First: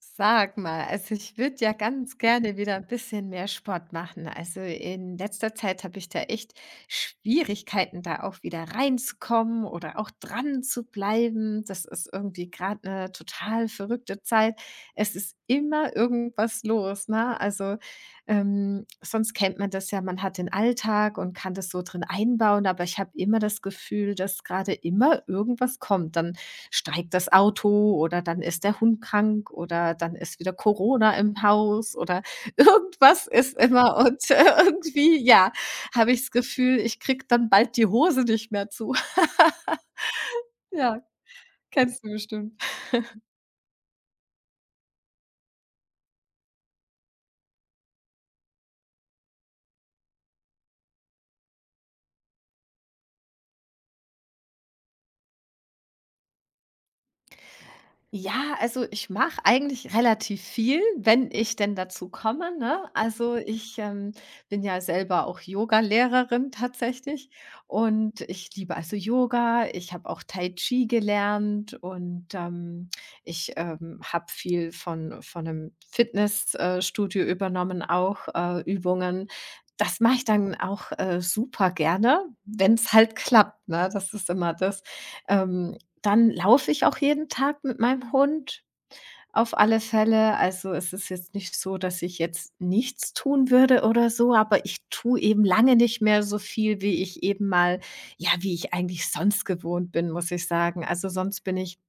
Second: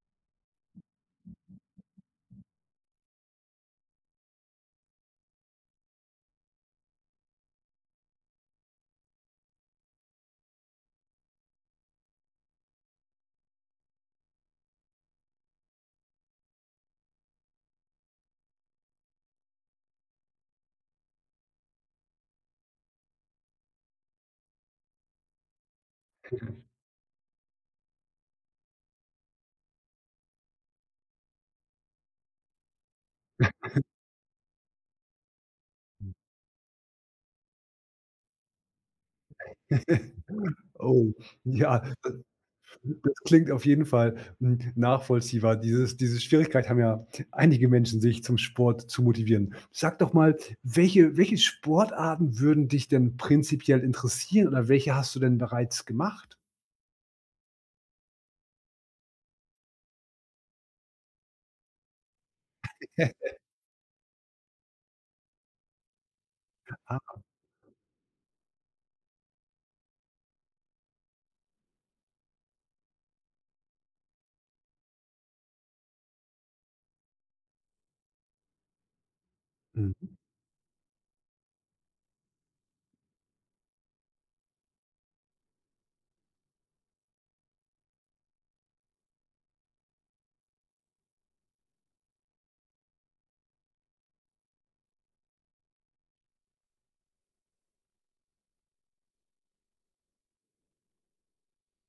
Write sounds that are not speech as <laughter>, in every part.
Sag mal, also ich würde ja ganz gerne wieder ein bisschen mehr Sport machen. Also in letzter Zeit habe ich da echt Schwierigkeiten, da auch wieder reinzukommen oder auch dran zu bleiben. Das ist irgendwie gerade eine total verrückte Zeit. Es ist immer irgendwas los, ne? Also sonst kennt man das ja, man hat den Alltag und kann das so drin einbauen, aber ich habe immer das Gefühl, dass gerade immer irgendwas kommt. Dann streikt das Auto oder dann ist der Hund krank oder dann ist wieder Corona im Haus oder <laughs> irgendwas ist immer und, <laughs> irgendwie, ja, habe ich das Gefühl, ich kriege dann bald die Hose nicht mehr zu. <laughs> <laughs> Ja, Oh, ja, kennst du bestimmt. das klingt auf jeden Fall, hm, nachvollziehbar. Diese Schwierigkeit haben ja einige Menschen, sich zum Sport zu motivieren. Sag doch mal, welche Sportarten würden dich denn prinzipiell interessieren oder welche hast du denn bereits gemacht? Ja, also ich mache eigentlich relativ viel, wenn ich denn dazu komme, ne? Also <laughs> ich bin ja selber auch Yogalehrerin Ah, tatsächlich und ich liebe also Yoga. Ich habe auch Tai Chi gelernt und ich habe viel von einem Fitnessstudio Studio übernommen, auch Übungen. Das mhm, mache ich dann auch, super gerne, wenn es halt klappt, ne? Das ist immer das, ähm Dann laufe ich auch jeden Tag mit meinem Hund auf alle Fälle. Also, es ist jetzt nicht so, dass ich jetzt nichts tun würde oder so, aber ich tue eben lange nicht mehr so viel, wie ich eben mal ja, wie ich eigentlich sonst gewohnt bin, muss ich sagen. Also, sonst bin ich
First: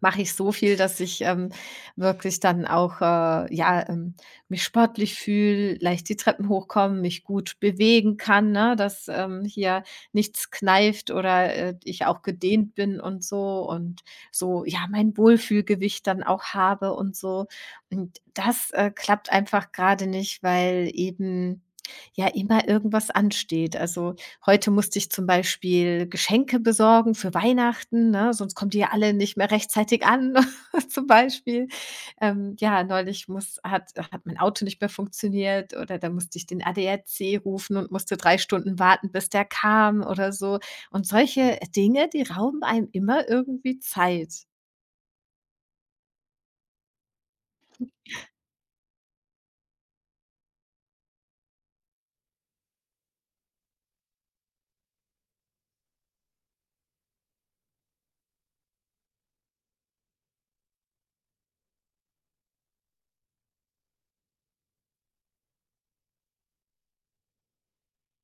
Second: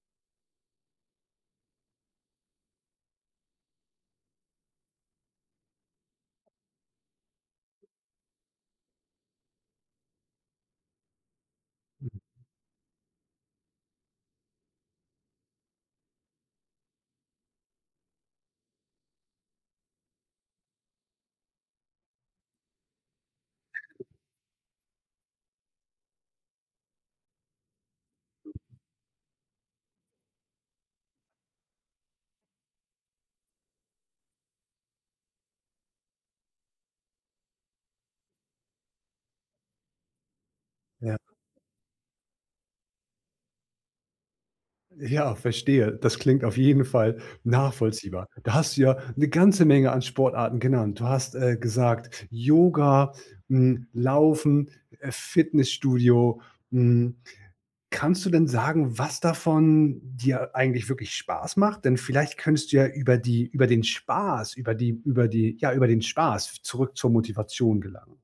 mache ich so viel, dass ich wirklich dann auch mich sportlich fühle, leicht die Treppen hochkomme, mich gut bewegen kann, ne, dass hier nichts kneift oder ich auch gedehnt bin und so, ja, mein Wohlfühlgewicht dann auch habe und so. Und das klappt einfach gerade nicht, weil eben, ja, immer irgendwas ansteht. Also, heute musste ich zum Beispiel Geschenke besorgen für Weihnachten, ne, sonst kommen die ja alle nicht mehr rechtzeitig an, <laughs> zum Beispiel. Ja, neulich muss hat hat mein Auto nicht mehr funktioniert oder da musste ich den ADAC rufen und musste 3 Stunden warten, bis der kam oder so. Und ja. solche Dinge, die rauben einem immer irgendwie Zeit. Ja, verstehe. Das klingt auf jeden Fall nachvollziehbar. Da hast du ja eine ganze Menge an Sportarten genannt. Du hast, gesagt, Yoga, hm, Laufen, Fitnessstudio, hm. Kannst du denn sagen, was davon dir eigentlich wirklich Spaß macht? Denn vielleicht könntest du ja über die über den Spaß, über den Spaß zurück zur Motivation gelangen.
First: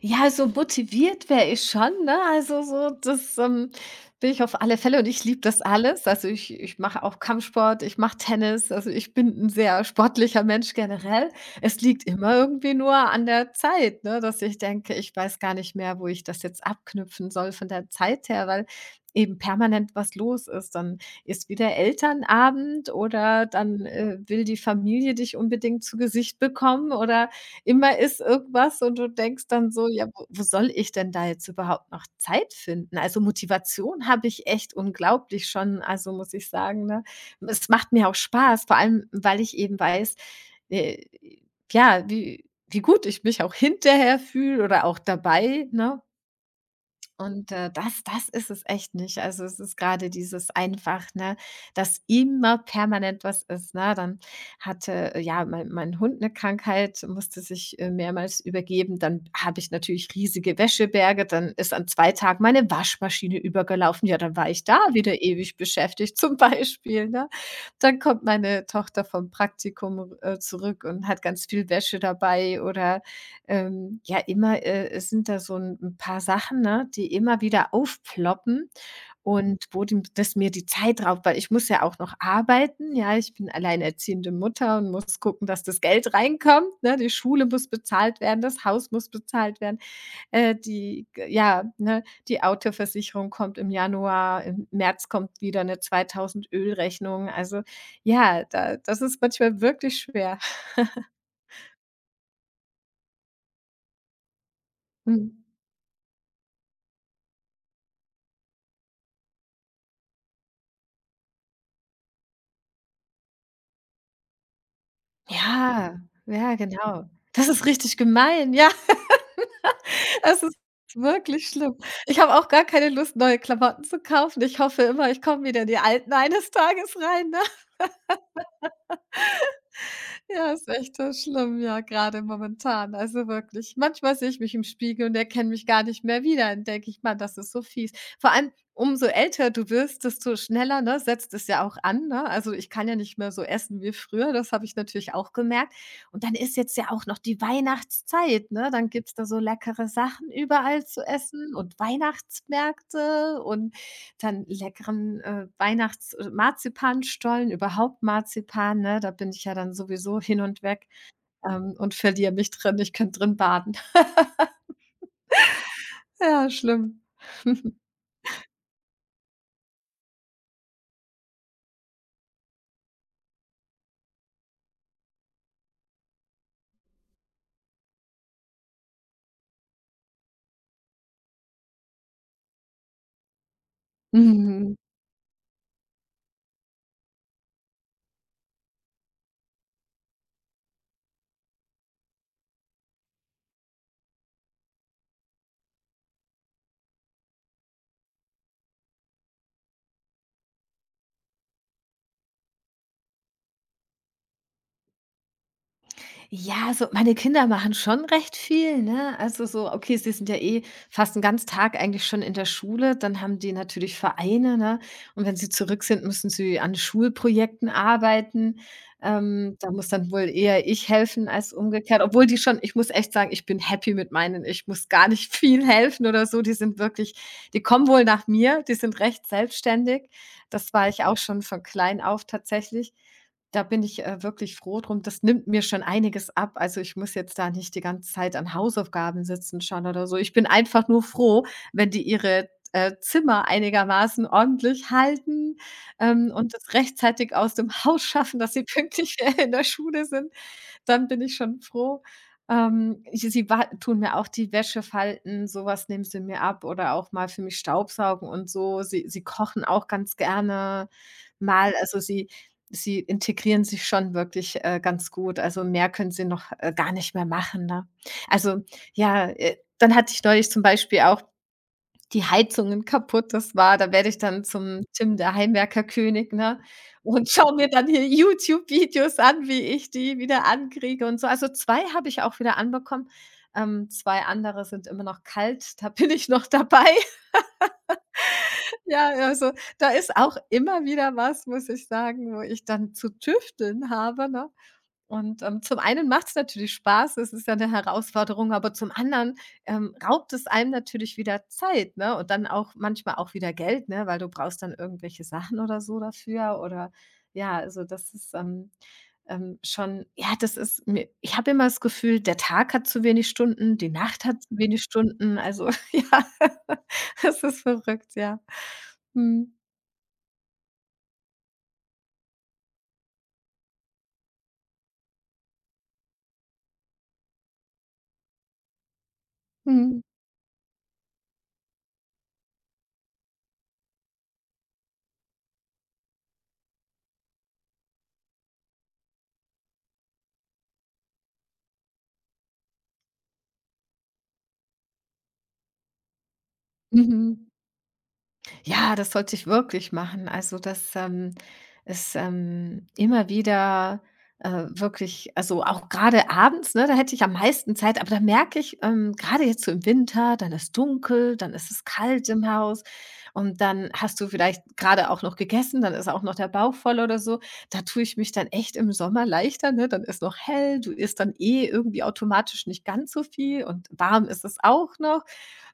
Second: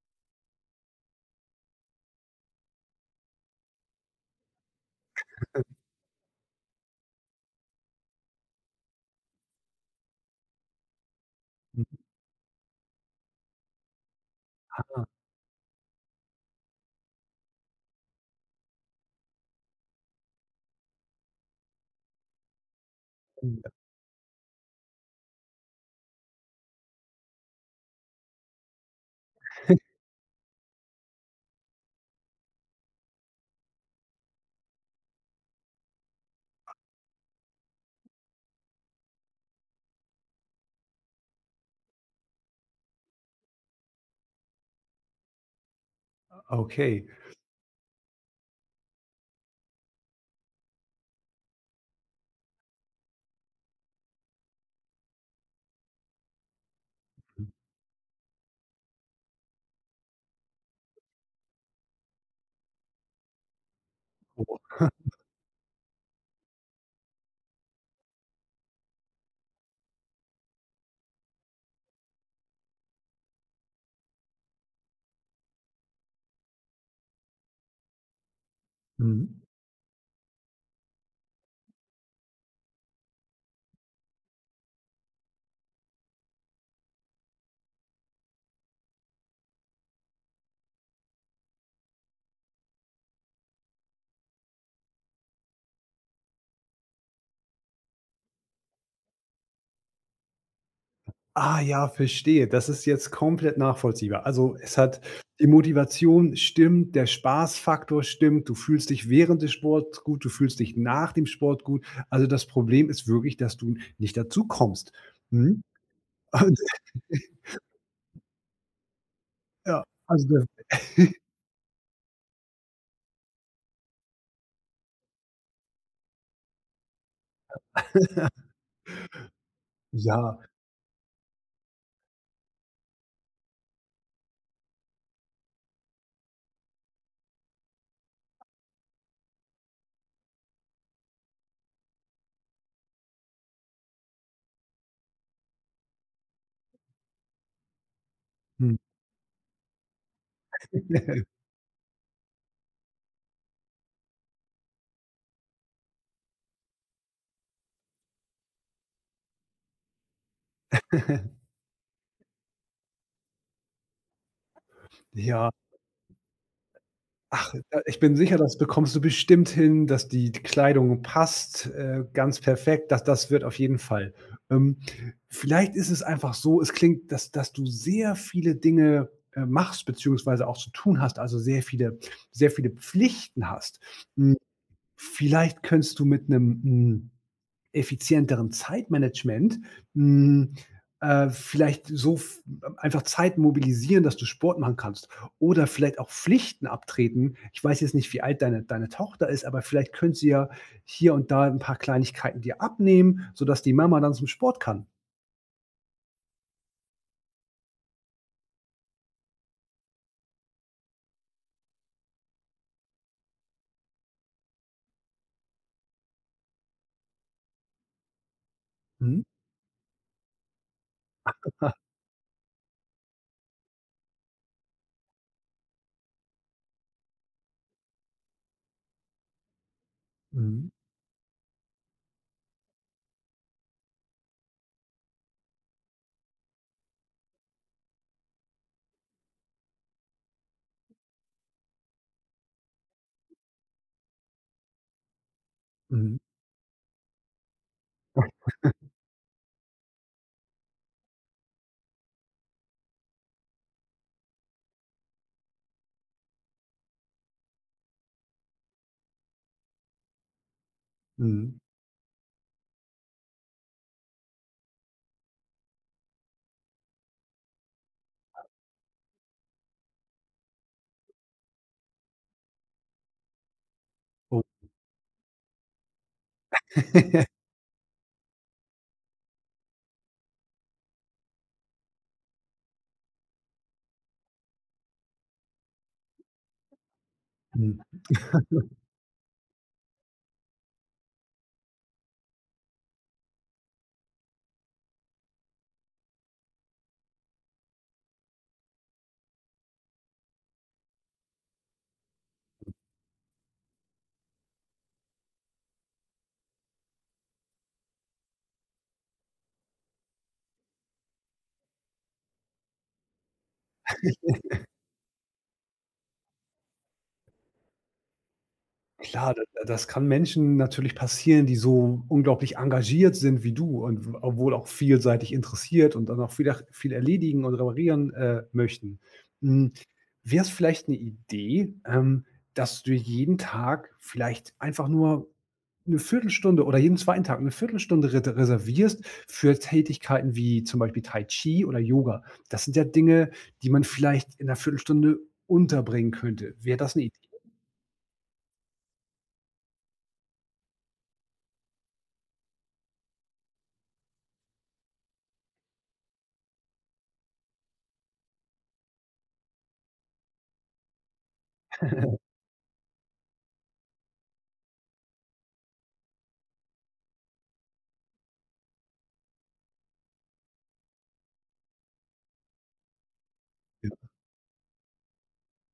Ja, so motiviert wäre ich schon, ne? Also so, das bin ich auf alle Fälle und ich liebe das alles. Also ich mache auch Kampfsport, ich mache Tennis, also ich bin ein sehr sportlicher Mensch generell. Es liegt <laughs> immer irgendwie nur an der Zeit, ne, dass ich denke, ich weiß gar nicht mehr, wo ich das jetzt abknüpfen soll von der Zeit her, weil eben permanent was los ist. Dann ist wieder Elternabend oder Mhm, dann will die Familie dich unbedingt zu Gesicht bekommen oder immer ist irgendwas und du denkst dann so: „Ja, wo soll ich denn da jetzt überhaupt noch Zeit finden?" Also, Motivation habe ich echt unglaublich schon, also, muss ich sagen, ne? Es macht mir auch Spaß, vor allem, weil ich eben weiß, äh, ja, wie gut ich mich auch hinterher fühle oder auch dabei, ne? okay. Und das ist es echt nicht. Also, es ist gerade dieses einfach, ne, dass immer permanent was ist, ne? Dann hatte mein Hund eine Krankheit, musste sich mehrmals übergeben. Dann habe ich natürlich riesige Wäscheberge. Dann ist an 2 Tagen meine Waschmaschine übergelaufen. Ja, dann war Oh, ich da wieder ewig beschäftigt <laughs> zum Beispiel, ne? Dann kommt meine Tochter vom Praktikum zurück und hat ganz viel Wäsche dabei oder ja, immer, es sind da so ein 'n paar Sachen, ne, die immer wieder aufploppen mhm. und wo dem das mir die Zeit raubt, weil ich muss ja auch noch arbeiten, ja. Ich bin alleinerziehende Mutter und muss gucken, dass das Geld reinkommt, ne? Die Schule muss bezahlt werden, das Haus muss bezahlt werden, die ja, ne, die Autoversicherung kommt im Januar, im März kommt wieder eine 2.000 Ölrechnung. Also, ja, da das ist manchmal wirklich schwer. Ah ja, verstehe. Das ist jetzt komplett nachvollziehbar. Also, es hat Mhm. die Motivation stimmt, der Spaßfaktor stimmt, du fühlst dich während des Sports gut, du fühlst dich nach dem Sport gut. Also, das Problem ist wirklich, dass du nicht dazu kommst. Mhm. Ja, <laughs> ja, Und genau. Das ist richtig gemein. Ja, ja, <laughs> also das ist wirklich schlimm. Ich habe auch gar keine Lust, neue Klamotten zu kaufen. Ich hoffe immer, ich komme wieder in die alten eines Tages rein, ne? ja, Ja, ist echt, so schlimm, ja, gerade momentan. Also, wirklich. Manchmal sehe ich mich im Spiegel und erkenne mich gar nicht mehr wieder. Dann denke ich: „Mann, das ist so fies." Vor allem, umso älter du wirst, desto schneller, ne, setzt es ja auch an, ne? Also, ich kann ja nicht mehr so essen wie früher, das habe ich natürlich auch gemerkt. Und dann ist jetzt ja auch noch die Weihnachtszeit, ne? hm. Dann gibt's da so leckere Sachen überall zu <laughs> essen und Weihnachtsmärkte und dann leckeren, Weihnachts Marzipanstollen, überhaupt Marzipan, ne? Da bin ich ja dann sowieso hin und weg und verliere mich drin. Ich könnte drin baden. <laughs> Ja. Ja, schlimm. Ach, da <laughs> ich bin sicher, das bekommst du bestimmt hin, dass die Kleidung passt, ganz perfekt. Das wird auf jeden Fall. Ähm, Vielleicht ist es einfach so, es klingt, dass du sehr viele Dinge, machst beziehungsweise auch zu tun hast, also sehr viele Pflichten hast. Hm, Mhm. vielleicht könntest du mit einem hm, effizienteren Zeitmanagement hm, vielleicht so f einfach Zeit mobilisieren, dass du Sport machen kannst oder vielleicht auch Pflichten abtreten. Ich weiß jetzt nicht, wie alt deine Tochter ist, aber vielleicht könnt sie ja hier und da ein paar Kleinigkeiten dir abnehmen, sodass die Mama dann zum Sport kann. Ja, so meine Kinder machen schon recht viel, ne? Also so, okay, sie sind ja eh fast einen ganzen Tag eigentlich schon in der Schule, dann haben die natürlich Vereine, ne? Und wenn sie zurück sind, müssen sie an Schulprojekten arbeiten. Mhm, Da muss dann wohl eher ich helfen als umgekehrt, obwohl die schon ich muss echt sagen, ich bin happy mit meinen. Ich muss gar nicht <laughs> viel helfen oder so. Die sind wirklich die kommen wohl nach mir, die sind recht selbstständig. mhm, Das war ich auch schon von klein auf tatsächlich. Da bin ich wirklich froh drum. Das nimmt mir schon einiges ab. Also, ich muss jetzt da nicht die ganze Zeit an Hausaufgaben sitzen schon oder so. Ich bin einfach nur froh, wenn die ihre Zimmer einigermaßen ordentlich halten, mhm, ähm, und das rechtzeitig aus dem Haus schaffen, dass sie pünktlich <laughs> in der Schule sind dann bin ich schon froh. Ich sie wa tun mir auch die Wäsche falten, sowas nehmen sie mir ab oder auch mal für mich staubsaugen und so. Sie kochen auch ganz gerne mhm. mal. Also, sie integrieren sich schon wirklich, ganz gut. Also, mehr können sie noch gar nicht mehr machen, ne? Also, ja, dann hatte ich neulich zum Beispiel auch die Heizungen kaputt. Das war da werde ich Oh. dann zum Tim der Heimwerkerkönig, ne, und <laughs> schaue <laughs> mir dann hier YouTube-Videos an, wie ich die wieder ankriege und so. Also 2 habe ich auch wieder anbekommen. Zwei andere sind immer noch kalt, <laughs> da bin ich noch dabei. <laughs> Ja, also da ist auch immer wieder was, muss ich sagen, wo ich dann zu tüfteln habe, ne? Und zum einen macht es natürlich Spaß, es ist ja eine Herausforderung, aber zum anderen, raubt es einem natürlich wieder Zeit, ne, und dann auch manchmal auch wieder Geld, ne, weil du brauchst dann irgendwelche Sachen oder so dafür oder ja, also das ist schon ja, das ist mir ich habe immer das Gefühl, der Tag hat zu wenig Stunden, die Nacht hat zu wenig Stunden, also <laughs> ja, <laughs> das ist verrückt, ja. Klar, da Mhm. da das kann Menschen natürlich passieren, die so unglaublich engagiert sind wie du und w obwohl auch vielseitig interessiert und dann auch viel erledigen und reparieren, möchten. Hm, Mhm. es vielleicht eine Idee, dass du jeden Tag vielleicht einfach nur eine Viertelstunde oder jeden zweiten Tag eine Viertelstunde re reservierst für Tätigkeiten wie zum Beispiel Tai Chi oder Yoga. Das sind ja Dinge, die man vielleicht in 'ner Viertelstunde unterbringen könnte. Wäre das eine Idee? Mhm. Ja, das sollte ich wirklich machen. Also, das ist immer wieder, wirklich also, auch gerade abends, ne, da hätte ich am meisten Zeit, aber da merke ich, grade jetzt so im Winter, dann ist dunkel, dann ist es kalt im Haus und dann hast du vielleicht gerade auch noch gegessen, dann ist auch noch der Bauch voll oder so. Da tue ich mich dann echt im Sommer leichter, ne? Dann ist noch hell, du isst dann eh irgendwie automatisch nicht ganz so viel und warm ist es auch noch.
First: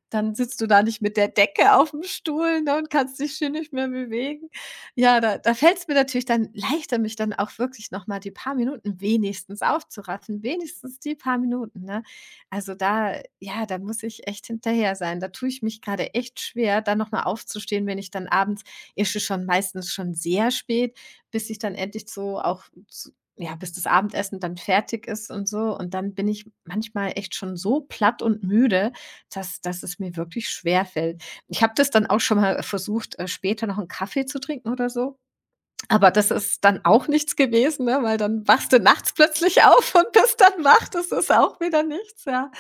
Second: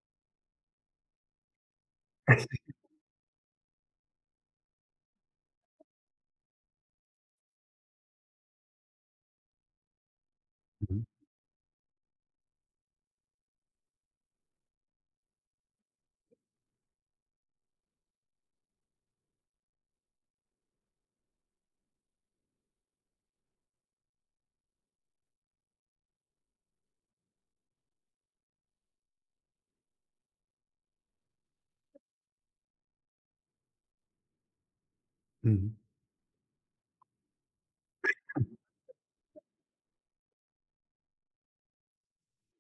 Dann sitzt du da nicht mit der Decke auf dem Stuhl, ne, und kannst dich schön nicht mehr bewegen. Ja, da fällt es mir natürlich dann leichter, mich dann auch wirklich noch mal die paar Minuten wenigstens aufzuraffen, wenigstens die <laughs> paar Minuten, ne? Also, da ja, da muss ich echt hinterher sein. Da tue ich mich gerade echt schwer, da noch mal aufzustehen, wenn ich dann abends ist es schon meistens schon sehr spät, bis ich dann endlich so auch z ja, bis das Abendessen dann fertig ist und so. Und dann bin ich manchmal echt schon so platt und müde, dass es mir wirklich schwerfällt. Ich habe das dann auch schon mal versucht, später noch einen Kaffee zu trinken oder so, Mhm. aber das ist dann auch nichts gewesen, ne, weil dann wachst du nachts plötzlich auf und bist dann wach. Das ist auch wieder nichts, ja.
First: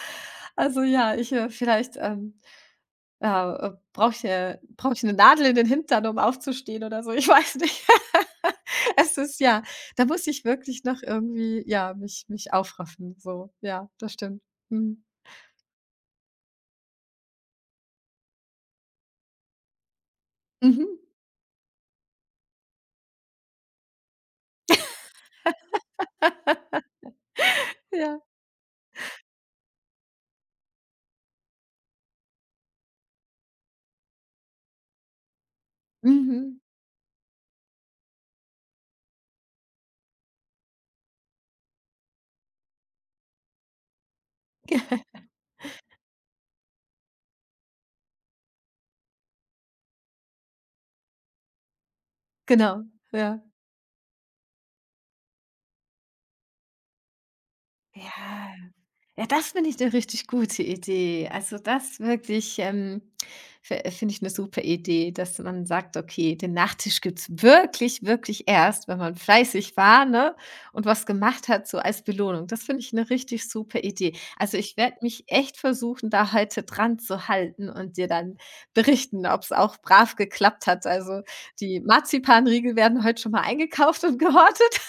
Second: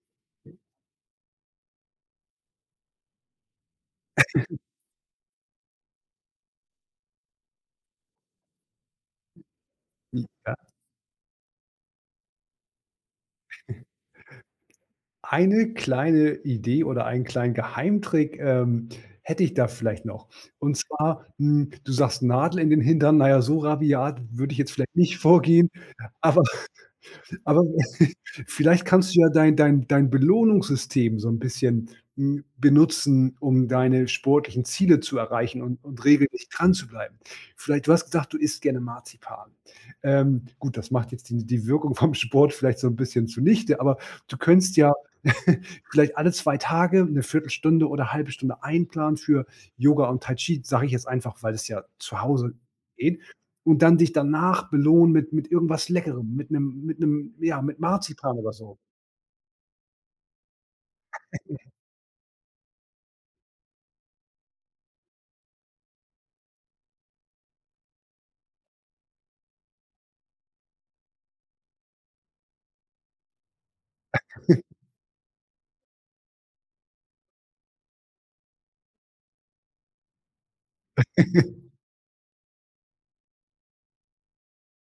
Also, ja, ich brauche ich brauche ich eine Nadel in den Hintern, um aufzustehen oder so, ich weiß nicht. <laughs> Es ist ja da muss ich Ja, wirklich noch irgendwie, ja, mich aufraffen, so. Ja, das stimmt. Mhm. eine kleine Idee oder einen kleinen Geheimtrick, hätte ich da vielleicht noch. Und Mhm. zwar, hm, du sagst Nadel in den Hintern. Naja, so rabiat würde ich jetzt vielleicht nicht vorgehen, aber <laughs> Aber <laughs> Ja. vielleicht kannst du ja dein Belohnungssystem so ein bisschen, hm, benutzen, um deine sportlichen Ziele zu erreichen und regelmäßig Mhm. dran zu bleiben. Vielleicht du hast gesagt, du isst gerne Marzipan. Gut, das macht jetzt die Wirkung vom Sport vielleicht so ein bisschen zunichte, aber du könntest <laughs> ja <laughs> vielleicht alle 2 Tage eine Viertelstunde oder halbe Stunde einplanen für Yoga und Tai Chi, sage ich jetzt einfach, weil es ja zu Hause Genau, geht. ja. Und dann dich danach belohnen mit irgendwas Leckerem, mit einem ja, mit Marzipan oder Ja. so. Ja, das finde ich eine richtig gute Idee. Also, das wirklich, fi finde ich eine super Idee, dass man sagt: „Okay, den Nachtisch gibt's wirklich, wirklich erst, wenn man fleißig war, ne, und was gemacht hat, so als Belohnung." Das finde ich eine richtig super Idee. Also, ich werde mich echt versuchen, da heute dran zu halten und dir dann berichten, ob's auch brav geklappt hat. Also, die Marzipanriegel werden heute schon mal eingekauft und <laughs> gehortet.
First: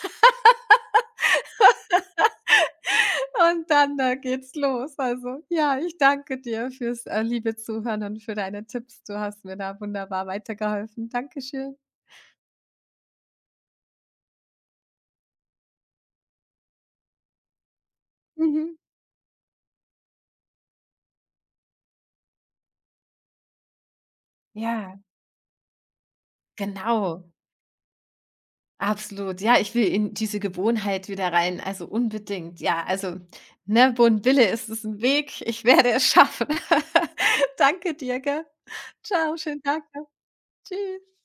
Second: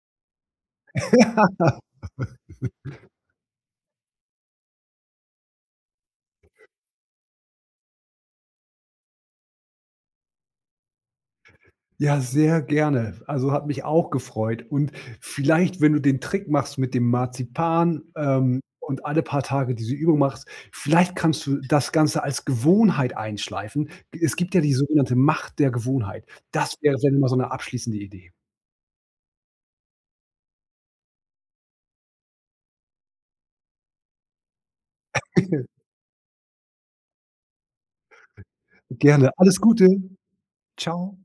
Und dann, geht's los. Also, ja, ich danke dir fürs, liebe Zuhören und für deine Tipps. Du hast mir da wunderbar weitergeholfen. Dankeschön. Ja, sehr gerne. Also, hat mich auch gefreut. Und vielleicht, wenn du den Trick machst mit dem Marzipan, Mhm. und alle paar Tage diese Übung machst, vielleicht kannst du das Ganze als Gewohnheit einschleifen. Es gibt ja die Ja, sogenannte Macht der Gewohnheit. Das wäre vielleicht genau. immer so eine abschließende Idee. Absolut. Ja, ich will in diese Gewohnheit wieder rein. Also, unbedingt. Ja, also, ne, Bunt Wille ist es ein Weg. Ich <laughs> werde es schaffen. <laughs> Danke dir, gell? Gerne. Tschau, Alles schönen Tag Gute. noch. Ciao. Tschüss.